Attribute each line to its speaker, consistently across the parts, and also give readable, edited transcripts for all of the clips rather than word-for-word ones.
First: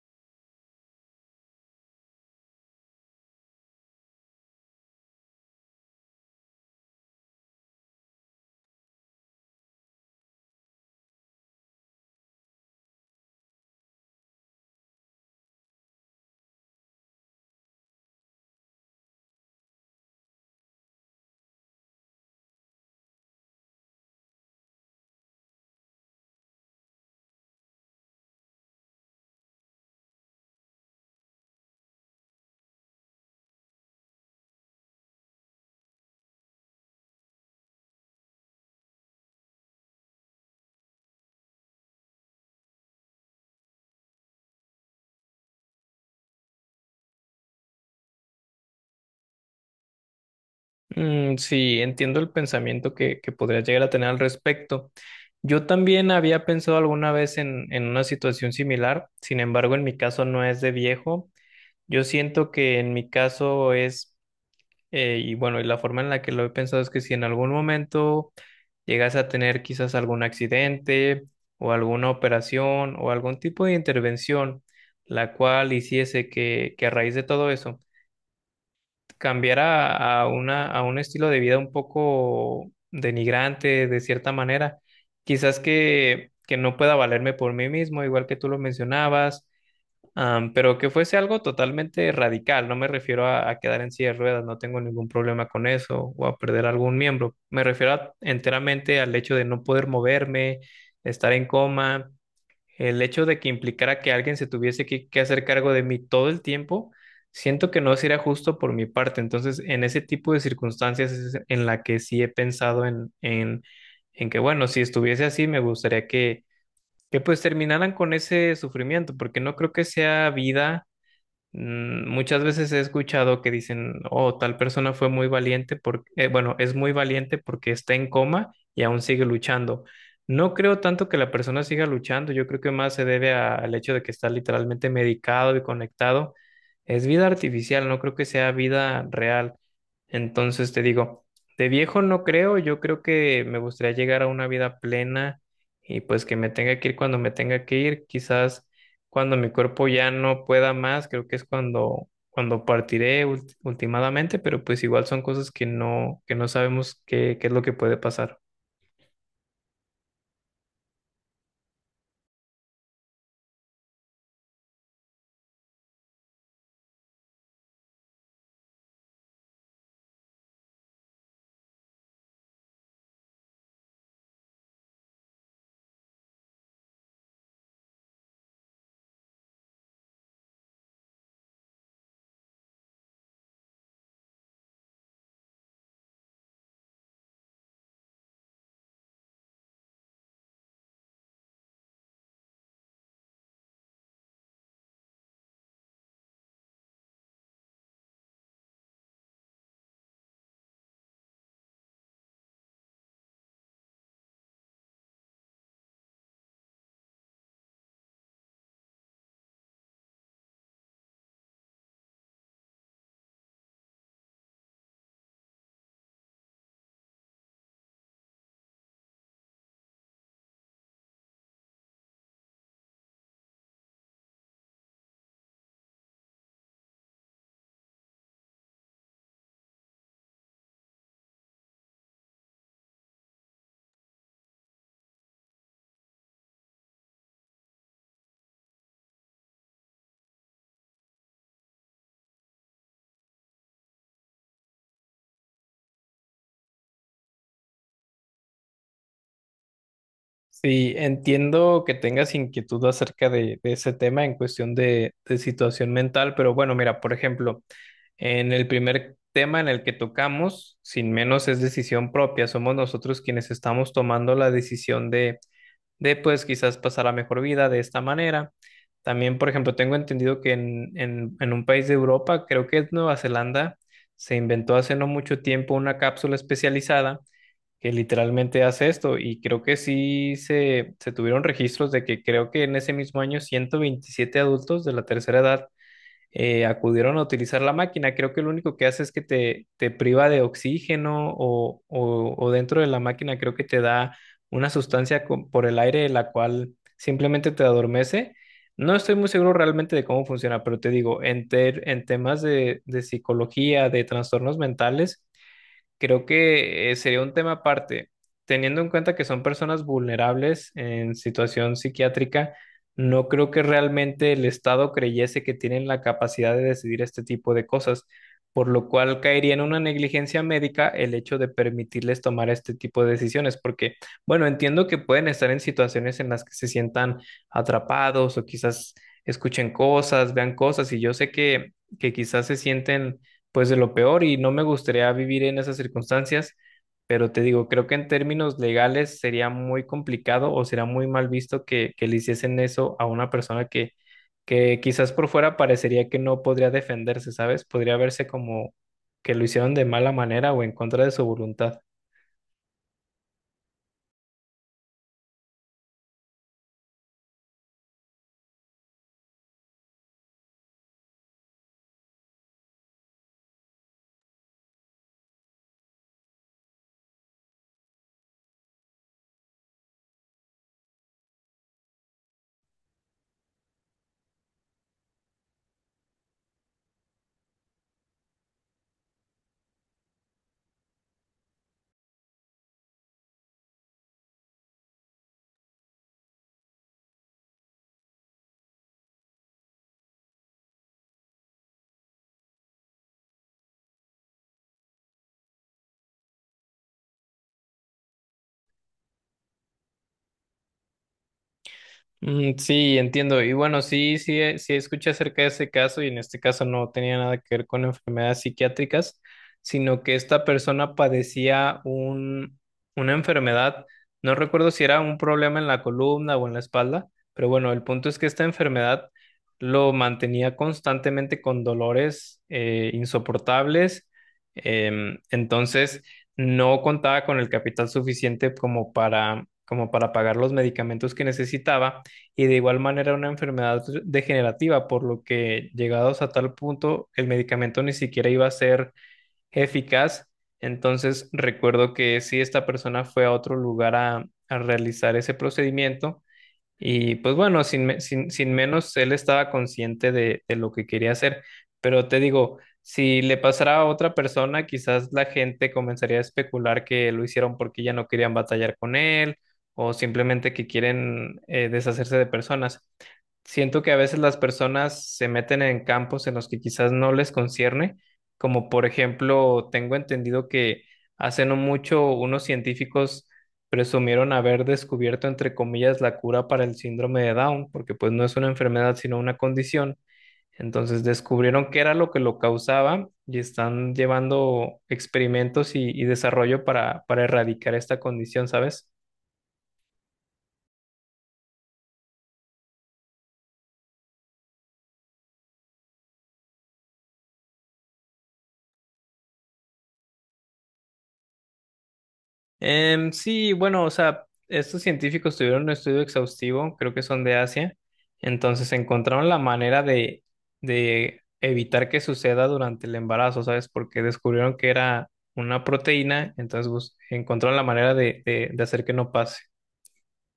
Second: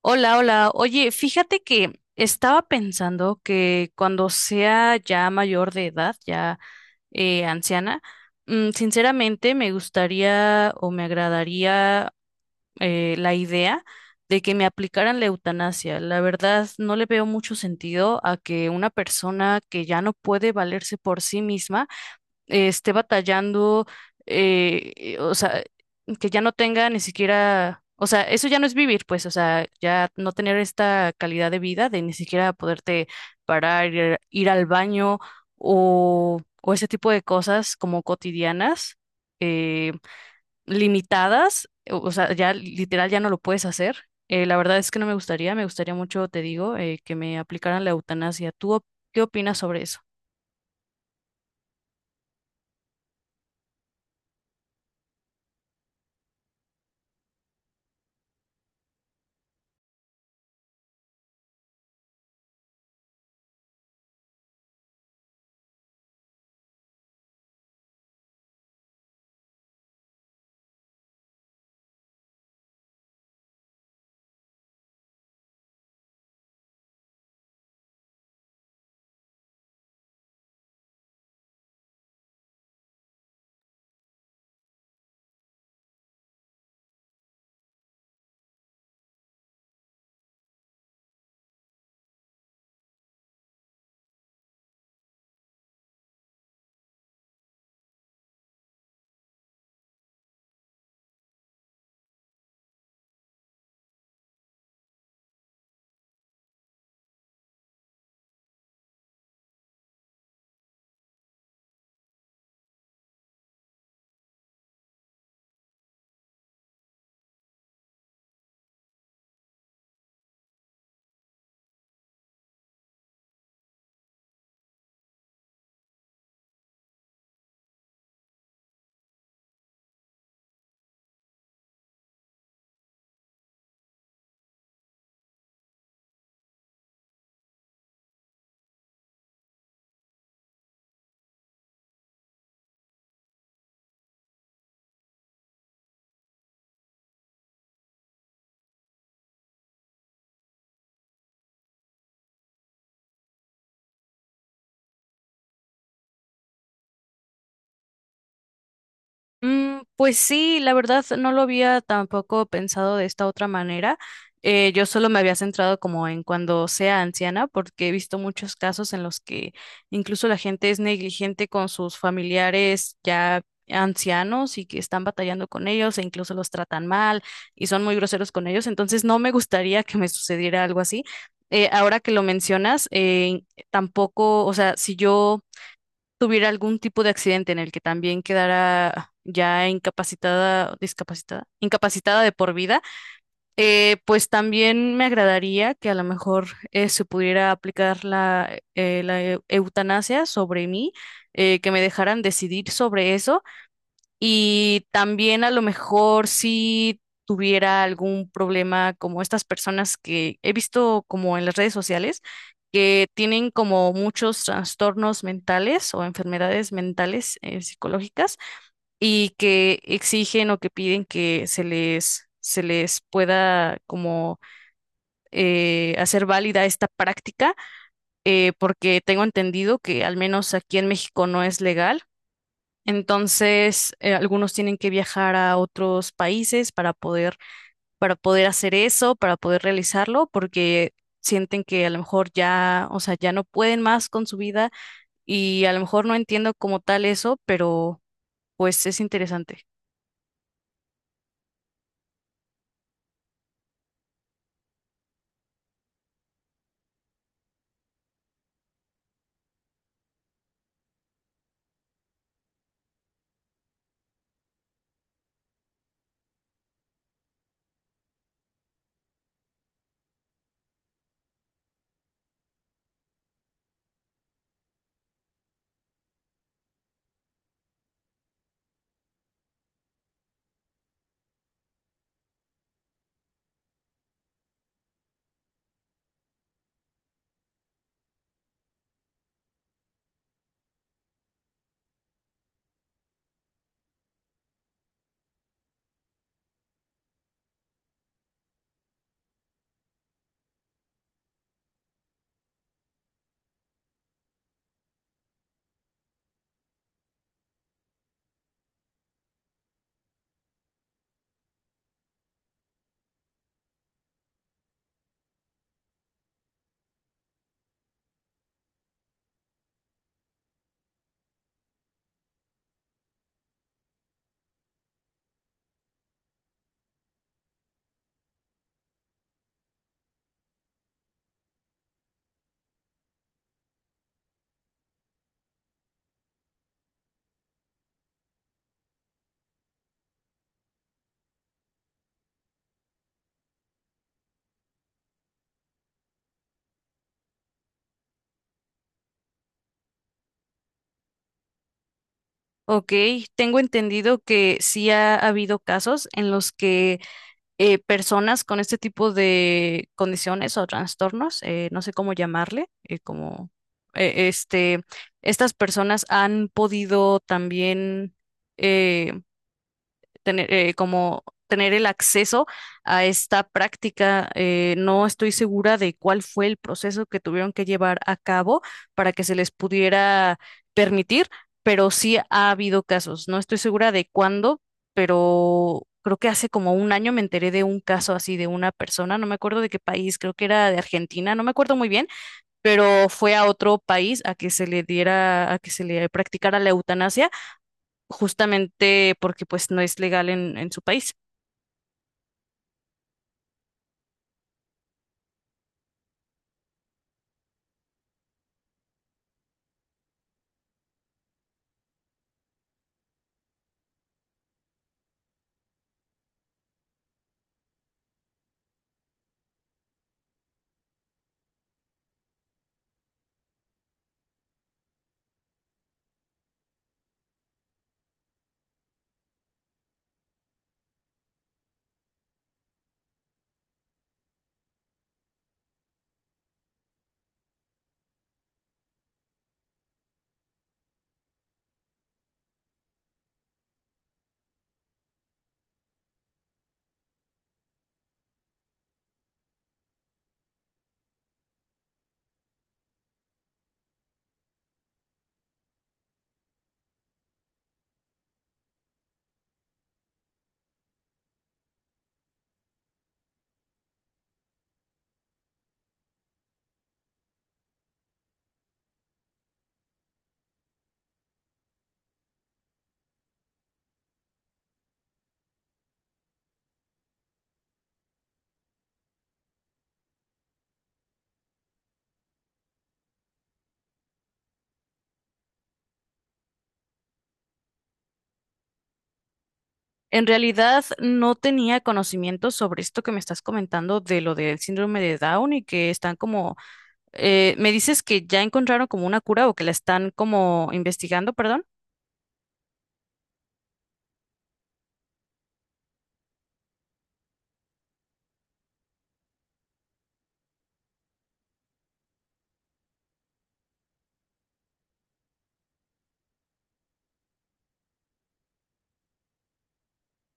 Speaker 1: Hola, hola. Oye, fíjate que estaba pensando que cuando sea ya mayor de edad, ya anciana, sinceramente me gustaría o me agradaría la idea de que me aplicaran la eutanasia. La verdad, no le veo mucho sentido a que una persona que ya no puede valerse por sí misma esté batallando, o sea, que ya no tenga ni siquiera, o sea, eso ya no es vivir, pues, o sea, ya no tener esta calidad de vida de ni siquiera poderte parar, ir, ir al baño o ese tipo de cosas como cotidianas, eh, limitadas, o sea, ya literal ya no lo puedes hacer. La verdad es que no me gustaría, me gustaría mucho, te digo, que me aplicaran la eutanasia. Qué opinas sobre eso?
Speaker 2: Mm, sí, entiendo el pensamiento que podría llegar a tener al respecto. Yo también había pensado alguna vez en una situación similar. Sin embargo, en mi caso no es de viejo. Yo siento que en mi caso es, y bueno, y la forma en la que lo he pensado es que si en algún momento llegas a tener quizás algún accidente o alguna operación o algún tipo de intervención, la cual hiciese que a raíz de todo eso, cambiar a un estilo de vida un poco denigrante de cierta manera. Quizás que no pueda valerme por mí mismo, igual que tú lo mencionabas, pero que fuese algo totalmente radical. No me refiero a quedar en silla de ruedas, no tengo ningún problema con eso, o a perder algún miembro. Enteramente al hecho de no poder moverme, estar en coma. El hecho de que implicara que alguien se tuviese que hacer cargo de mí todo el tiempo, siento que no sería justo por mi parte. Entonces, en ese tipo de circunstancias es en la que sí he pensado en que, bueno, si estuviese así, me gustaría que pues terminaran con ese sufrimiento, porque no creo que sea vida. Mm. Muchas veces he escuchado que dicen, oh, tal persona fue muy valiente porque, bueno, es muy valiente porque está en coma y aún sigue luchando. No creo tanto que la persona siga luchando, yo creo que más se debe a- al hecho de que está literalmente medicado y conectado. Es vida artificial, no creo que sea vida real. Entonces te digo, de viejo no creo, yo creo que me gustaría llegar a una vida plena y pues que me tenga que ir cuando me tenga que ir, quizás cuando mi cuerpo ya no pueda más, creo que es cuando partiré ultimadamente, pero pues igual son cosas que no sabemos qué es lo que puede pasar.
Speaker 1: Mm, pues sí, la verdad no lo había tampoco pensado de esta otra manera. Yo solo me había centrado como en cuando sea anciana, porque he visto muchos casos en los que incluso la gente es negligente con sus familiares ya ancianos y que están batallando con ellos e incluso los tratan mal y son muy groseros con ellos. Entonces no me gustaría que me sucediera algo así. Ahora que lo mencionas, tampoco, o sea, si yo tuviera algún tipo de accidente en el que también quedara ya incapacitada, discapacitada, incapacitada de por vida, pues también me agradaría que a lo mejor se pudiera aplicar la, la eutanasia sobre mí, que me dejaran decidir sobre eso y también a lo mejor si tuviera algún problema como estas personas que he visto como en las redes sociales, que tienen como muchos trastornos mentales o enfermedades mentales psicológicas y que exigen o que piden que se les pueda como hacer válida esta práctica, porque tengo entendido que al menos aquí en México no es legal entonces, algunos tienen que viajar a otros países para poder hacer eso, para poder realizarlo, porque sienten que a lo mejor ya, o sea, ya no pueden más con su vida y a lo mejor no entiendo como tal eso, pero pues es interesante.
Speaker 2: Sí, entiendo que tengas inquietud acerca de ese tema en cuestión de situación mental, pero bueno, mira, por ejemplo, en el primer tema en el que tocamos, sin menos es decisión propia, somos nosotros quienes estamos tomando la decisión de pues quizás pasar la mejor vida de esta manera. También, por ejemplo, tengo entendido que en un país de Europa, creo que es Nueva Zelanda, se inventó hace no mucho tiempo una cápsula especializada que literalmente hace esto, y creo que sí se tuvieron registros de que creo que en ese mismo año 127 adultos de la tercera edad acudieron a utilizar la máquina. Creo que lo único que hace es que te priva de oxígeno o dentro de la máquina creo que te da una sustancia por el aire, la cual simplemente te adormece. No estoy muy seguro realmente de cómo funciona, pero te digo, en temas de psicología, de trastornos mentales, creo que sería un tema aparte. Teniendo en cuenta que son personas vulnerables en situación psiquiátrica, no creo que realmente el Estado creyese que tienen la capacidad de decidir este tipo de cosas, por lo cual caería en una negligencia médica el hecho de permitirles tomar este tipo de decisiones, porque, bueno, entiendo que pueden estar en situaciones en las que se sientan atrapados o quizás escuchen cosas, vean cosas, y yo sé que quizás se sienten pues de lo peor, y no me gustaría vivir en esas circunstancias, pero te digo, creo que en términos legales sería muy complicado o sería muy mal visto que le hiciesen eso a una persona que quizás por fuera parecería que no podría defenderse, ¿sabes? Podría verse como que lo hicieron de mala manera o en contra de su voluntad.
Speaker 1: Ok, tengo entendido que sí ha habido casos en los que personas con este tipo de condiciones o trastornos, no sé cómo llamarle, como este, estas personas han podido también eh, tener, como tener el acceso a esta práctica. No estoy segura de cuál fue el proceso que tuvieron que llevar a cabo para que se les pudiera permitir, pero sí ha habido casos. No estoy segura de cuándo, pero creo que hace como un año me enteré de un caso así de una persona, no me acuerdo de qué país, creo que era de Argentina, no me acuerdo muy bien, pero fue a otro país a que se le diera, a que se le practicara la eutanasia justamente porque pues no es legal en su país.
Speaker 2: Mm, sí, entiendo. Y bueno, sí, sí escuché acerca de ese caso, y en este caso no tenía nada que ver con enfermedades psiquiátricas, sino que esta persona padecía una enfermedad, no recuerdo si era un problema en la columna o en la espalda, pero bueno, el punto es que esta enfermedad lo mantenía constantemente con dolores insoportables. Entonces no contaba con el capital suficiente como como para pagar los medicamentos que necesitaba, y de igual manera una enfermedad degenerativa, por lo que llegados a tal punto el medicamento ni siquiera iba a ser eficaz. Entonces recuerdo que si esta persona fue a otro lugar a realizar ese procedimiento, y pues bueno, sin, me- sin, sin menos, él estaba consciente de lo que quería hacer. Pero te digo, si le pasara a otra persona, quizás la gente comenzaría a especular que lo hicieron porque ya no querían batallar con él, o simplemente que quieren deshacerse de personas. Siento que a veces las personas se meten en campos en los que quizás no les concierne, como por ejemplo, tengo entendido que hace no mucho unos científicos presumieron haber descubierto, entre comillas, la cura para el síndrome de Down, porque pues no es una enfermedad sino una condición. Entonces descubrieron qué era lo que lo causaba y están llevando experimentos y desarrollo para erradicar esta condición, ¿sabes?
Speaker 1: En realidad no tenía conocimiento sobre esto que me estás comentando de lo del síndrome de Down y que están como, me dices que ya encontraron como una cura o que la están como investigando, perdón.
Speaker 2: Em, sí, bueno, o sea, estos científicos tuvieron un estudio exhaustivo, creo que son de Asia, entonces encontraron la manera de evitar que suceda durante el embarazo, ¿sabes? Porque descubrieron que era una proteína, entonces encontraron la manera de hacer que no pase.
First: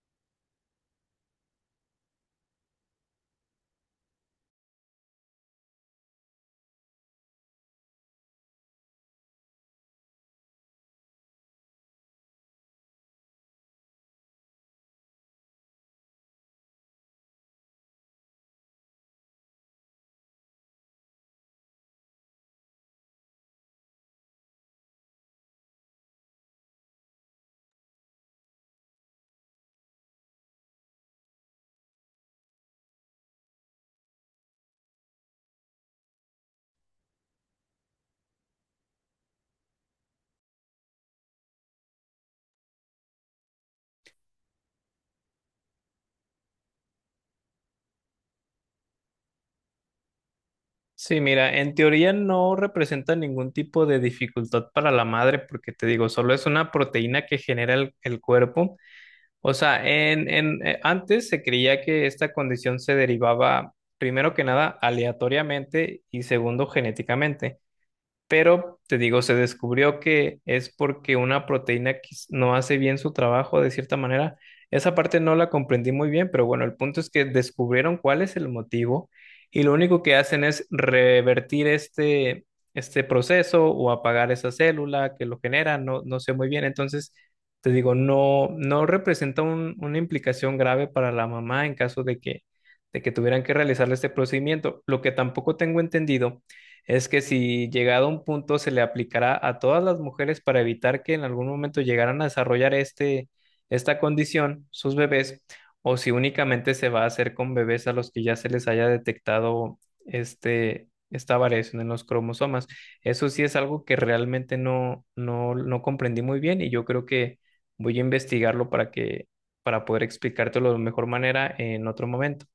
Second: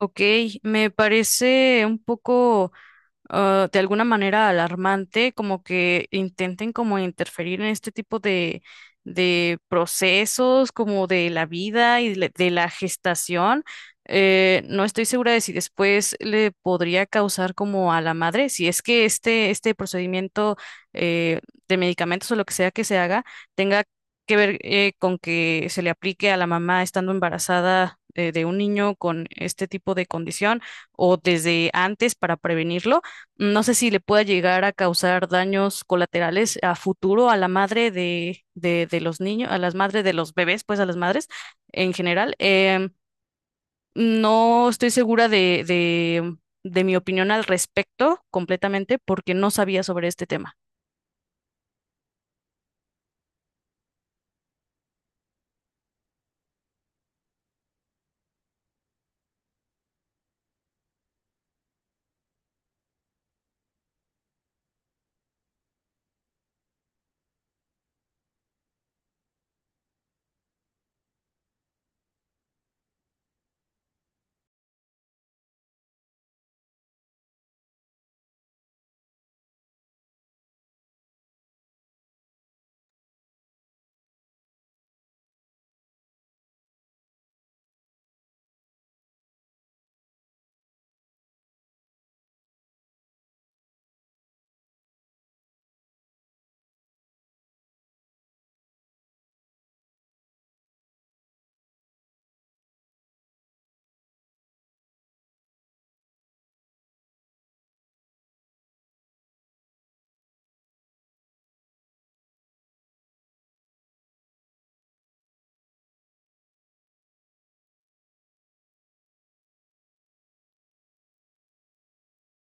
Speaker 1: Ok, me parece un poco ah, de alguna manera alarmante, como que intenten como interferir en este tipo de procesos, como de la vida de la gestación. No estoy segura de si después le podría causar como a la madre, si es que este procedimiento eh, de medicamentos o lo que sea que se haga tenga que ver con que se le aplique a la mamá estando embarazada de un niño con este tipo de condición o desde antes para prevenirlo. No sé si le pueda llegar a causar daños colaterales a futuro a la madre de los niños, a las madres de los bebés, pues a las madres en general. Em, no estoy segura de, de mi opinión al respecto completamente porque no sabía sobre este tema.
Speaker 2: Sí, mira, en teoría no representa ningún tipo de dificultad para la madre, porque te digo, solo es una proteína que genera el cuerpo. O sea, antes se creía que esta condición se derivaba, primero que nada, aleatoriamente, y segundo, genéticamente. Pero te digo, se descubrió que es porque una proteína que no hace bien su trabajo de cierta manera. Esa parte no la comprendí muy bien, pero bueno, el punto es que descubrieron cuál es el motivo, y lo único que hacen es revertir este proceso o apagar esa célula que lo genera, no, no sé muy bien. Entonces, te digo, no, no representa una implicación grave para la mamá en caso de de que tuvieran que realizarle este procedimiento. Lo que tampoco tengo entendido es que si llegado a un punto se le aplicará a todas las mujeres para evitar que en algún momento llegaran a desarrollar esta condición, sus bebés, o si únicamente se va a hacer con bebés a los que ya se les haya detectado esta variación en los cromosomas. Eso sí es algo que realmente no comprendí muy bien, y yo creo que voy a investigarlo para poder explicártelo de mejor manera en otro momento.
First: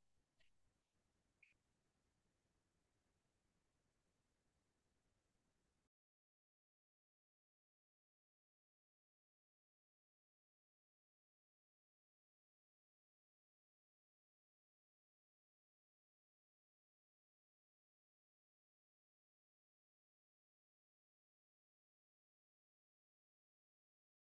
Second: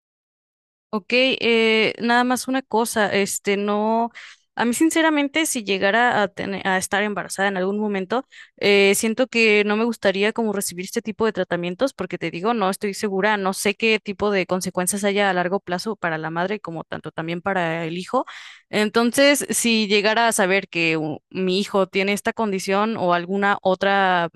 Speaker 1: Ok, nada más una cosa, este, no, a mí sinceramente si llegara a, tener, a estar embarazada en algún momento, siento que no me gustaría como recibir este tipo de tratamientos porque te digo, no estoy segura, no sé qué tipo de consecuencias haya a largo plazo para la madre como tanto también para el hijo. Entonces, si llegara a saber que mi hijo tiene esta condición o alguna otra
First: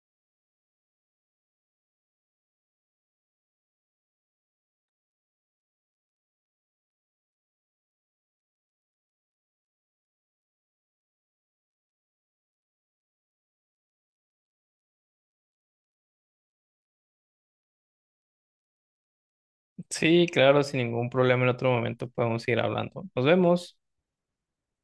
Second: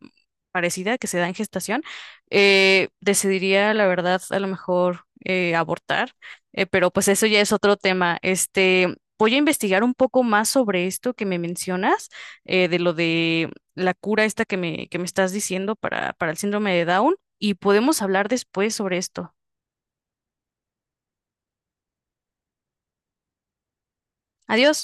Speaker 1: parecida que se da en gestación, decidiría la verdad a lo mejor abortar pero pues eso ya es otro tema. Este, voy a investigar un poco más sobre esto que me mencionas, de lo de la cura esta que me estás diciendo para el síndrome de Down, y podemos hablar después sobre esto.
Speaker 2: Sí, claro, sin ningún problema, en otro momento podemos ir hablando. Nos vemos.
Speaker 1: Adiós.